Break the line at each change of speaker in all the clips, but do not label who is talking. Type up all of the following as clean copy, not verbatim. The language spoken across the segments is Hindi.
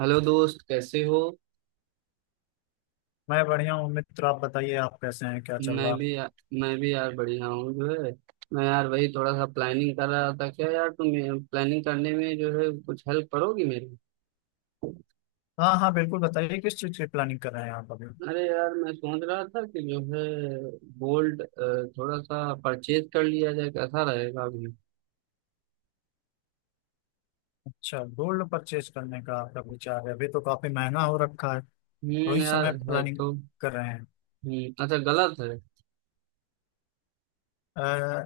हेलो दोस्त, कैसे हो?
मैं बढ़िया हूँ मित्र। आप बताइए, आप कैसे हैं? क्या चल
मैं
रहा है?
भी या, मैं भी यार बढ़िया हूँ जो है। मैं यार वही थोड़ा सा प्लानिंग कर रहा था। क्या यार, तुम प्लानिंग करने में जो है कुछ हेल्प करोगी मेरी?
हाँ हाँ, बिल्कुल बताइए किस चीज़ की प्लानिंग कर रहे हैं आप अभी?
अरे यार, मैं सोच रहा था कि जो है गोल्ड थोड़ा सा परचेज कर लिया जाए। कैसा रहेगा अभी?
अच्छा, गोल्ड परचेज करने का आपका विचार है? अभी तो काफी महंगा हो रखा है, तो
हम्म,
इस
यार
समय
है
प्लानिंग
तो।
कर रहे हैं?
हम्म, अच्छा गलत है?
अ,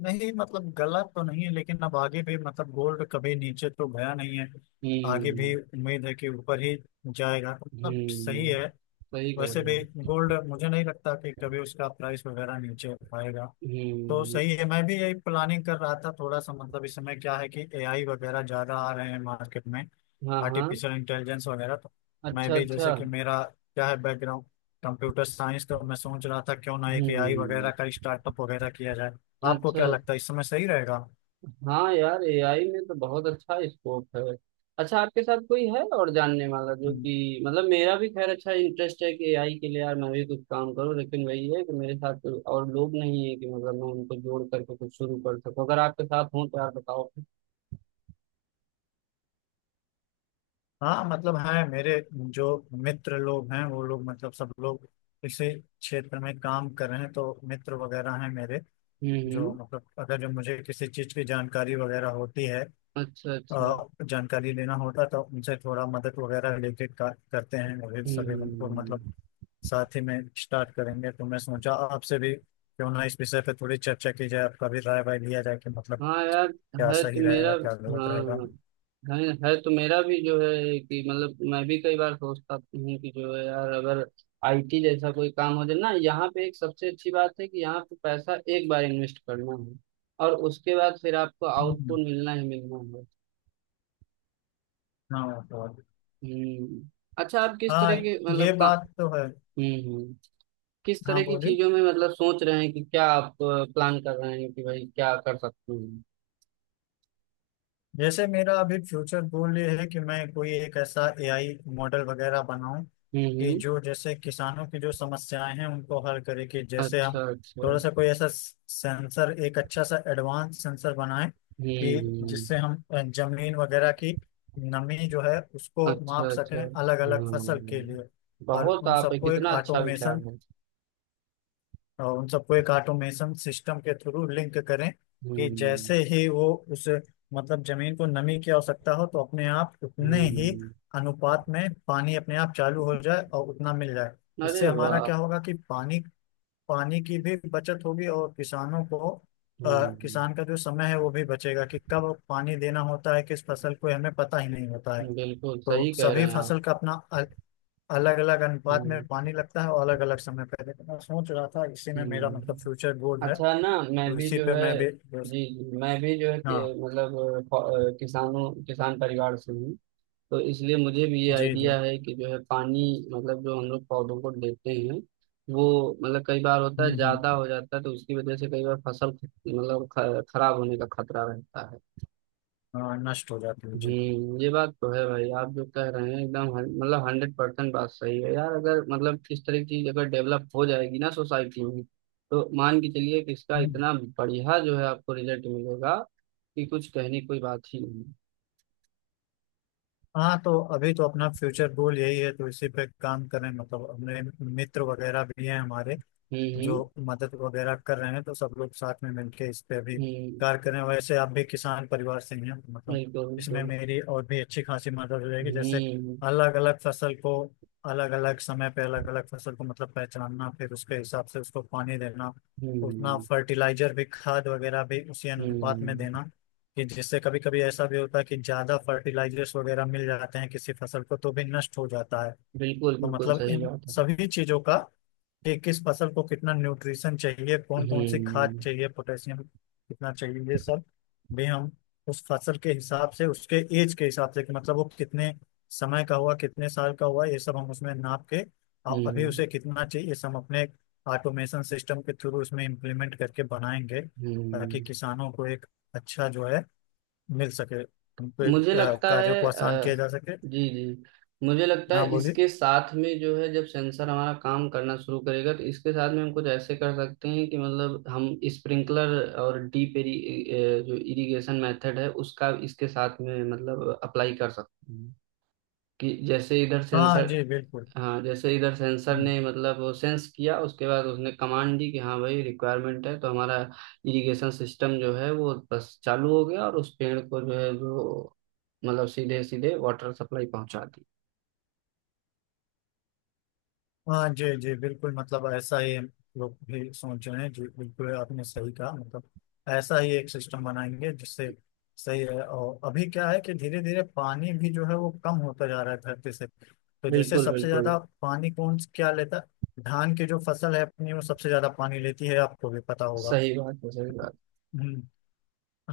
नहीं, मतलब गलत तो नहीं है, लेकिन अब आगे भी मतलब गोल्ड कभी नीचे तो गया नहीं है। आगे भी
हम्म
उम्मीद है कि ऊपर ही जाएगा, मतलब सही
हम्म,
है।
सही कह
वैसे
रहे
भी
हैं।
गोल्ड मुझे नहीं लगता कि कभी उसका प्राइस वगैरह नीचे आएगा। तो
हम्म।
सही है, मैं भी यही प्लानिंग कर रहा था थोड़ा सा। मतलब इस समय क्या है कि एआई वगैरह ज़्यादा आ रहे हैं मार्केट में,
हाँ हाँ,
आर्टिफिशियल इंटेलिजेंस वगैरह। तो मैं
अच्छा
भी,
अच्छा।
जैसे कि मेरा क्या है बैकग्राउंड, कंप्यूटर साइंस, तो मैं सोच रहा था क्यों ना एक एआई वगैरह
हम्म,
का स्टार्टअप वगैरह किया जाए। आपको
अच्छा।
क्या लगता है इस समय सही रहेगा?
हाँ यार, एआई में तो बहुत अच्छा स्कोप है। अच्छा, आपके साथ कोई है और जानने वाला? जो
हम्म।
कि मतलब मेरा भी, खैर, अच्छा इंटरेस्ट है कि एआई के लिए। यार मैं भी कुछ काम करूँ, लेकिन वही है कि मेरे साथ कोई और लोग नहीं है कि मतलब मैं उनको जोड़ करके कुछ शुरू कर सकूँ। अगर आपके साथ हो तो यार बताओ।
हाँ, मतलब है, मेरे जो मित्र लोग हैं वो लोग, मतलब सब लोग इसी क्षेत्र में काम कर रहे हैं, तो मित्र वगैरह हैं मेरे
हम्म
जो,
हम्म,
मतलब अगर जो मुझे किसी चीज की जानकारी वगैरह होती है,
अच्छा अच्छा।
अ, जानकारी लेना होता तो उनसे थोड़ा मदद वगैरह लेके करते हैं। और ये सभी को मतलब
हम्म।
साथ ही में स्टार्ट करेंगे, तो मैं सोचा आपसे भी क्यों ना इस विषय पे थोड़ी चर्चा की जाए, आपका भी राय वाय लिया जाए कि मतलब
हाँ यार,
क्या
है तो
सही
मेरा।
रहेगा क्या गलत रहेगा।
हाँ हाँ। है है तो मेरा भी जो है कि मतलब मैं भी कई बार सोचता हूँ कि जो है यार, अगर आईटी जैसा कोई काम हो जाए ना, यहाँ पे एक सबसे अच्छी बात है कि यहाँ पे पैसा एक बार इन्वेस्ट करना है और उसके बाद फिर आपको
हम्म,
आउटपुट मिलना ही मिलना है।
हाँ
हम्म, अच्छा, आप किस
हाँ,
तरह के
ये
मतलब का।
बात तो है।
हम्म, किस
हाँ
तरह की
बोलिए।
चीजों में मतलब सोच रहे हैं कि क्या आप प्लान कर रहे हैं कि भाई क्या कर सकते हैं?
जैसे मेरा अभी फ्यूचर गोल ये है कि मैं कोई एक ऐसा एआई मॉडल वगैरह बनाऊं कि
हम्म,
जो जैसे किसानों की जो समस्याएं हैं उनको हल करे, कि जैसे हम
अच्छा अच्छा।
थोड़ा सा कोई ऐसा सेंसर, एक अच्छा सा एडवांस सेंसर बनाएं कि
हम्म,
जिससे हम जमीन वगैरह की नमी जो है उसको
अच्छा
माप सकें
अच्छा।
अलग अलग फसल के
हम्म,
लिए। और
बहुत,
उन
आप
सबको एक
कितना अच्छा विचार
ऑटोमेशन
है।
और उन सबको एक ऑटोमेशन सिस्टम के थ्रू लिंक करें, कि
हम्म
जैसे ही वो उस, मतलब जमीन को नमी की आवश्यकता हो तो अपने आप उतने ही
हम्म,
अनुपात में पानी अपने आप चालू हो जाए और उतना मिल जाए। इससे
अरे
हमारा
वाह।
क्या होगा कि पानी पानी की भी बचत होगी और किसानों को,
हम्म,
किसान का जो समय है वो भी बचेगा, कि कब पानी देना होता है किस फसल को, हमें पता ही नहीं होता है।
बिल्कुल
तो
सही कह रहे
सभी
हैं आप।
फसल का अपना अलग अलग अनुपात
हम्म
में पानी लगता है और अलग अलग समय पे, लेकिन मैं सोच रहा था इसी में मेरा मतलब
हम्म,
फ्यूचर गोल है,
अच्छा ना। मैं
तो
भी
इसी
जो
पे
है,
मैं भी बस-
जी जी, मैं भी जो है कि,
हाँ
मतलब किसान परिवार से हूँ। तो इसलिए मुझे भी ये
जी जी।
आइडिया है कि जो है पानी, मतलब जो हम लोग पौधों को देते हैं वो, मतलब कई बार होता है ज्यादा
हम्म,
हो जाता है, तो उसकी वजह से कई बार फसल मतलब खराब होने का खतरा रहता है।
हाँ नष्ट हो जाती है जी।
हम्म, ये बात तो है भाई। आप जो कह रहे हैं एकदम मतलब 100% बात सही है यार। अगर मतलब इस तरह की चीज अगर डेवलप हो जाएगी ना सोसाइटी में, तो मान के चलिए कि इसका
हम्म।
इतना बढ़िया जो है आपको रिजल्ट मिलेगा कि कुछ कहने की कोई बात ही नहीं।
हाँ तो अभी तो अपना फ्यूचर गोल यही है, तो इसी पे काम करें। मतलब अपने मित्र वगैरह भी हैं हमारे जो
हम्म,
मदद वगैरह कर रहे हैं, तो सब लोग साथ में मिलके इस पे अभी
हम्म,
कार्य कर रहे हैं। वैसे आप भी किसान परिवार से ही हैं, मतलब
बिल्कुल
इसमें
बिल्कुल।
मेरी और भी अच्छी खासी मदद हो जाएगी। जैसे
हम्म
अलग अलग फसल को अलग अलग समय पे अलग अलग फसल को मतलब पहचानना, फिर उसके हिसाब से उसको पानी देना, उतना
हम्म,
फर्टिलाइजर भी, खाद वगैरह भी उसी अनुपात में
हम्म,
देना। कि जिससे कभी कभी ऐसा भी होता है कि ज्यादा फर्टिलाइजर्स वगैरह मिल जाते हैं किसी फसल को, तो भी नष्ट हो जाता है।
बिल्कुल
तो
बिल्कुल
मतलब
सही
इन
बात है।
सभी चीजों का, कि किस फसल को कितना न्यूट्रिशन चाहिए, कौन कौन सी खाद
हम्म
चाहिए, पोटेशियम कितना चाहिए, ये सब भी हम उस फसल के हिसाब से, उसके एज के हिसाब से, कि मतलब वो कितने समय का हुआ, कितने साल का हुआ, ये सब हम उसमें नाप के और अभी
हम्म,
उसे कितना चाहिए, ये सब हम अपने ऑटोमेशन सिस्टम के थ्रू उसमें इम्प्लीमेंट करके बनाएंगे, ताकि
हम्म,
किसानों को एक अच्छा जो है मिल सके, उनके
मुझे लगता
कार्यों
है,
को आसान किया जा सके।
जी जी, मुझे लगता है
हाँ बोलिए।
इसके साथ में जो है जब सेंसर हमारा काम करना शुरू करेगा तो इसके साथ में हम कुछ ऐसे कर सकते हैं कि मतलब हम स्प्रिंकलर और डीप एरी, जो इरिगेशन मेथड है उसका इसके साथ में मतलब अप्लाई कर सकते हैं। कि जैसे इधर
हाँ
सेंसर,
जी बिल्कुल।
हाँ, जैसे इधर सेंसर ने मतलब वो सेंस किया, उसके बाद उसने कमांड दी कि हाँ भाई, रिक्वायरमेंट है तो हमारा इरिगेशन सिस्टम जो है वो बस चालू हो गया और उस पेड़ को जो है जो मतलब सीधे सीधे वाटर सप्लाई पहुंचा दी।
हाँ जी जी बिल्कुल, मतलब ऐसा ही हम लोग भी सोच रहे हैं जी। बिल्कुल आपने सही कहा, मतलब ऐसा ही एक सिस्टम बनाएंगे जिससे सही है। और अभी क्या है कि धीरे धीरे पानी भी जो है वो कम होता जा रहा है धरती से। तो जैसे
बिल्कुल
सबसे
बिल्कुल
ज्यादा पानी कौन क्या लेता है, धान की जो फसल है अपनी वो सबसे ज्यादा पानी लेती है, आपको भी पता होगा।
सही बात है, सही बात।
हम्म।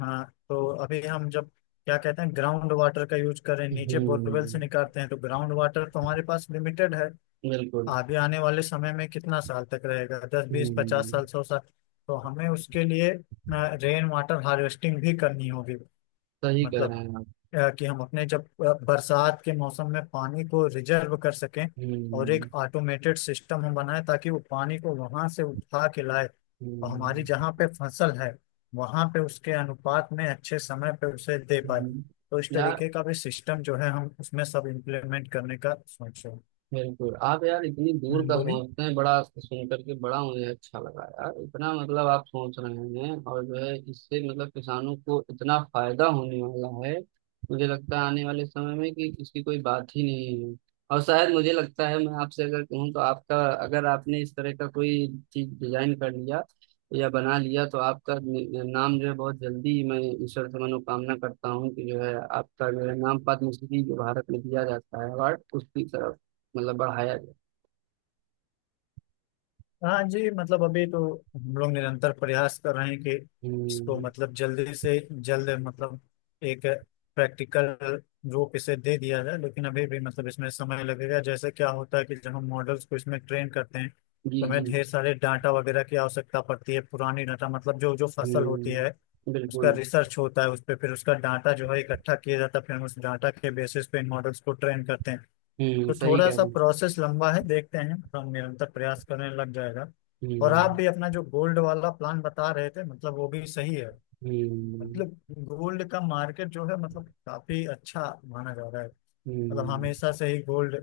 हाँ तो अभी हम जब क्या कहते हैं, ग्राउंड वाटर का यूज करें, नीचे बोरवेल से
हम्म,
निकालते हैं तो ग्राउंड वाटर तो हमारे पास लिमिटेड है।
बिल्कुल।
आगे आने वाले समय में कितना साल तक रहेगा, दस बीस पचास
हम्म,
साल सौ साल तो हमें उसके लिए रेन वाटर हार्वेस्टिंग भी करनी होगी।
सही कह रहे
मतलब
हैं आप।
कि हम अपने, जब बरसात के मौसम में पानी को रिजर्व कर सकें और एक
हम्म
ऑटोमेटेड सिस्टम हम बनाए, ताकि वो पानी को वहां से उठा के लाए और हमारी
हम्म,
जहाँ पे फसल है वहां पे उसके अनुपात में अच्छे समय पे उसे दे पाए।
हम्म।
तो इस
यार
तरीके का भी सिस्टम जो है हम उसमें सब इम्प्लीमेंट करने का सोच रहे हैं।
बिल्कुल, आप यार इतनी दूर का
बोलिए।
सोचते हैं, बड़ा सुन करके बड़ा मुझे अच्छा लगा यार। इतना मतलब आप सोच रहे हैं और जो है इससे मतलब किसानों को इतना फायदा होने वाला है। मुझे लगता है आने वाले समय में कि इसकी कोई बात ही नहीं है। और शायद मुझे लगता है, मैं आपसे अगर कहूँ तो आपका, अगर आपने इस तरह का कोई चीज डिजाइन कर लिया या बना लिया तो आपका नाम जो है बहुत जल्दी, मैं ईश्वर से मनोकामना करता हूँ कि जो है आपका जो है नाम पद्मश्री, जो भारत में दिया जाता है अवार्ड, उसकी तरफ मतलब बढ़ाया जाए।
हाँ जी, मतलब अभी तो हम लोग निरंतर प्रयास कर रहे हैं कि इसको
हम्म,
मतलब जल्दी से जल्द मतलब एक प्रैक्टिकल रूप इसे दे दिया जाए। लेकिन अभी भी मतलब इसमें समय लगेगा, जैसे क्या होता है कि जब हम मॉडल्स को इसमें ट्रेन करते हैं
जी
तो हमें
जी।
ढेर सारे डाटा वगैरह की आवश्यकता पड़ती है, पुरानी डाटा, मतलब जो जो फसल होती है
हम्म,
उसका
बिल्कुल।
रिसर्च होता है उस पर, फिर उसका डाटा जो है इकट्ठा किया जाता है, फिर हम उस डाटा के बेसिस पे इन मॉडल्स को ट्रेन करते हैं।
हम्म,
तो
सही
थोड़ा
कह
सा
रहे हैं।
प्रोसेस लंबा है, देखते हैं, हम निरंतर प्रयास करने लग जाएगा। और आप
हम्म
भी अपना जो गोल्ड वाला प्लान बता रहे थे, मतलब वो भी सही है।
हम्म,
मतलब गोल्ड का मार्केट जो है मतलब काफी अच्छा माना जा रहा है, मतलब
हम्म।
हमेशा से ही गोल्ड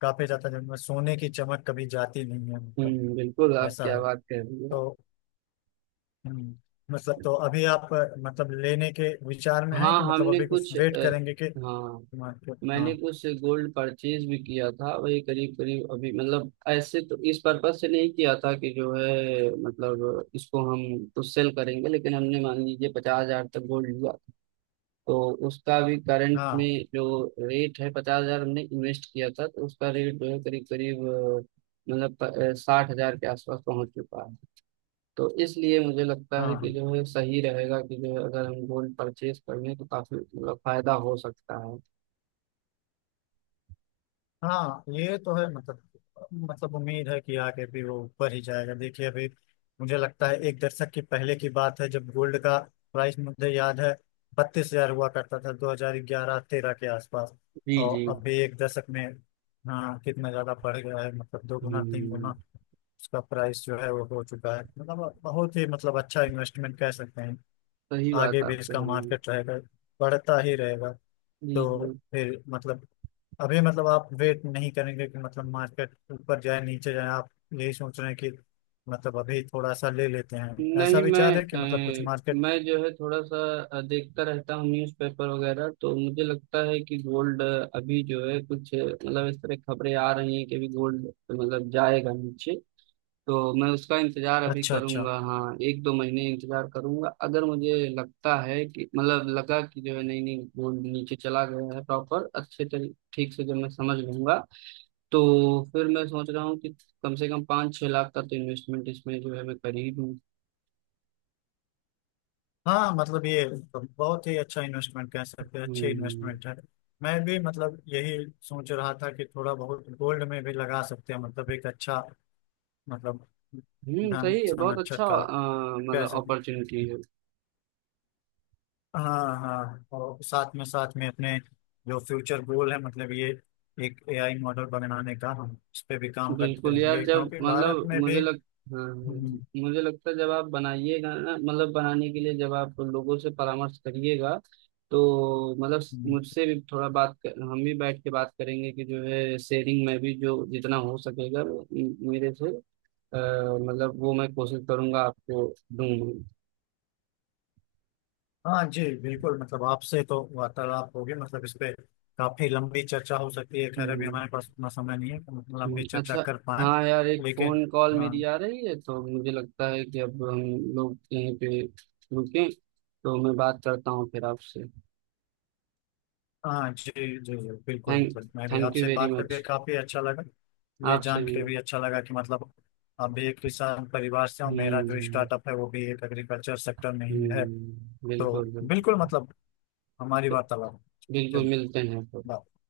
काफी जाता है, मतलब सोने की चमक कभी जाती नहीं है, मतलब
बिल्कुल, आप
ऐसा
क्या
है।
बात कह रही हैं आप।
तो हम्म, मतलब तो अभी आप मतलब लेने के विचार में
हाँ,
हैं कि मतलब
हमने
अभी कुछ
कुछ,
वेट करेंगे कि
हाँ,
मार्केट? हाँ
मैंने कुछ गोल्ड परचेज भी किया था वही। करीब करीब अभी, मतलब ऐसे तो इस पर्पज से नहीं किया था कि जो है मतलब इसको हम तो सेल करेंगे, लेकिन हमने मान लीजिए 50,000 तक गोल्ड लिया। तो उसका भी करंट
हाँ
में जो रेट है, 50,000 हमने इन्वेस्ट किया था तो उसका रेट जो है करीब करीब, मतलब 60,000 के आसपास पहुंच चुका है। तो इसलिए मुझे लगता
हाँ
है कि
हाँ।
जो है सही रहेगा, कि जो है अगर हम गोल्ड परचेज कर लें तो काफी मतलब फायदा हो सकता है।
हाँ, ये तो है मतलब, मतलब उम्मीद है कि आगे भी वो ऊपर ही जाएगा। देखिए अभी मुझे लगता है एक दशक की पहले की बात है, जब गोल्ड का प्राइस, मुझे याद है, 32,000 हुआ करता था 2011 13 के आसपास।
जी
और
जी।
अभी एक दशक में, हाँ, कितना ज्यादा बढ़ गया है, मतलब दो गुना तीन
हम्म,
गुना उसका प्राइस जो है वो हो चुका है, मतलब बहुत ही मतलब अच्छा इन्वेस्टमेंट कह सकते हैं।
सही बात
आगे भी
आप कह
इसका
रहे हैं।
मार्केट रहेगा, बढ़ता ही रहेगा। तो
जी जी।
फिर मतलब अभी मतलब आप वेट नहीं करेंगे कि मतलब मार्केट ऊपर जाए नीचे जाए, आप यही सोच रहे हैं कि मतलब अभी थोड़ा सा ले लेते हैं, ऐसा
नहीं,
विचार है कि मतलब कुछ
अ,
मार्केट?
मैं जो है थोड़ा सा देखता रहता हूँ न्यूज़पेपर वगैरह। तो मुझे लगता है कि गोल्ड अभी जो है कुछ, मतलब इस तरह खबरें आ रही हैं कि अभी गोल्ड मतलब जाएगा नीचे। तो मैं उसका इंतजार अभी
अच्छा अच्छा।
करूंगा। हाँ, 1 2 महीने इंतजार करूंगा। अगर मुझे लगता है कि मतलब लगा कि जो है नहीं नहीं, गोल्ड नीचे चला गया है प्रॉपर, अच्छे तरी ठीक से जब मैं समझ लूंगा, तो फिर मैं सोच रहा हूँ कि कम से कम 5 6 लाख का तो इन्वेस्टमेंट इसमें जो है मैं कर ही दूँ।
हाँ मतलब ये तो बहुत ही अच्छा इन्वेस्टमेंट कह सकते हैं, अच्छे
हम्म
इन्वेस्टमेंट है। मैं भी मतलब यही सोच रहा था कि थोड़ा बहुत गोल्ड में भी लगा सकते हैं, मतलब एक अच्छा मतलब
हम्म,
धन
सही है, बहुत
संरक्षक
अच्छा,
का कह
मतलब
सकते हैं।
अपॉर्चुनिटी है।
हाँ हाँ, और साथ में अपने जो फ्यूचर गोल है मतलब ये एक एआई मॉडल बनाने का, हम इस पे भी काम करते
बिल्कुल यार,
रहेंगे
जब
क्योंकि भारत
मतलब
में
मुझे
भी
लग, हाँ,
हम्म,
मुझे लगता है जब आप बनाइएगा ना, मतलब बनाने के लिए जब आप लोगों से परामर्श करिएगा, तो मतलब
हम्म,
मुझसे भी थोड़ा बात कर, हम भी बैठ के बात करेंगे कि जो है शेयरिंग में भी जो जितना हो सकेगा, वो मेरे से, अ, मतलब वो मैं कोशिश करूंगा आपको दूंगा।
हाँ जी बिल्कुल, मतलब आपसे तो वार्तालाप होगी, मतलब इस पे काफी लंबी चर्चा हो सकती है। खैर अभी हमारे पास उतना समय नहीं है कि मतलब लंबी चर्चा
अच्छा।
कर पाए,
हाँ यार, एक
लेकिन
फोन कॉल
हाँ
मेरी आ रही है, तो मुझे लगता है कि अब हम लोग यहीं पे रुकें। तो मैं बात करता हूँ फिर आपसे।
हाँ जी जी, जी बिल्कुल,
थैंक
मतलब मैं भी
थैंक यू
आपसे
वेरी
बात करके
मच।
काफी अच्छा लगा। ये
आपसे
जान
भी।
के भी अच्छा लगा कि मतलब आप भी एक किसान परिवार से हो, मेरा जो
हम्म,
स्टार्टअप है वो भी एक एग्रीकल्चर सेक्टर में ही है, तो
बिल्कुल
बिल्कुल
बिल्कुल।
मतलब हमारी वार्तालाप।
बिल्कुल
चलिए,
मिलते हैं।
बाय।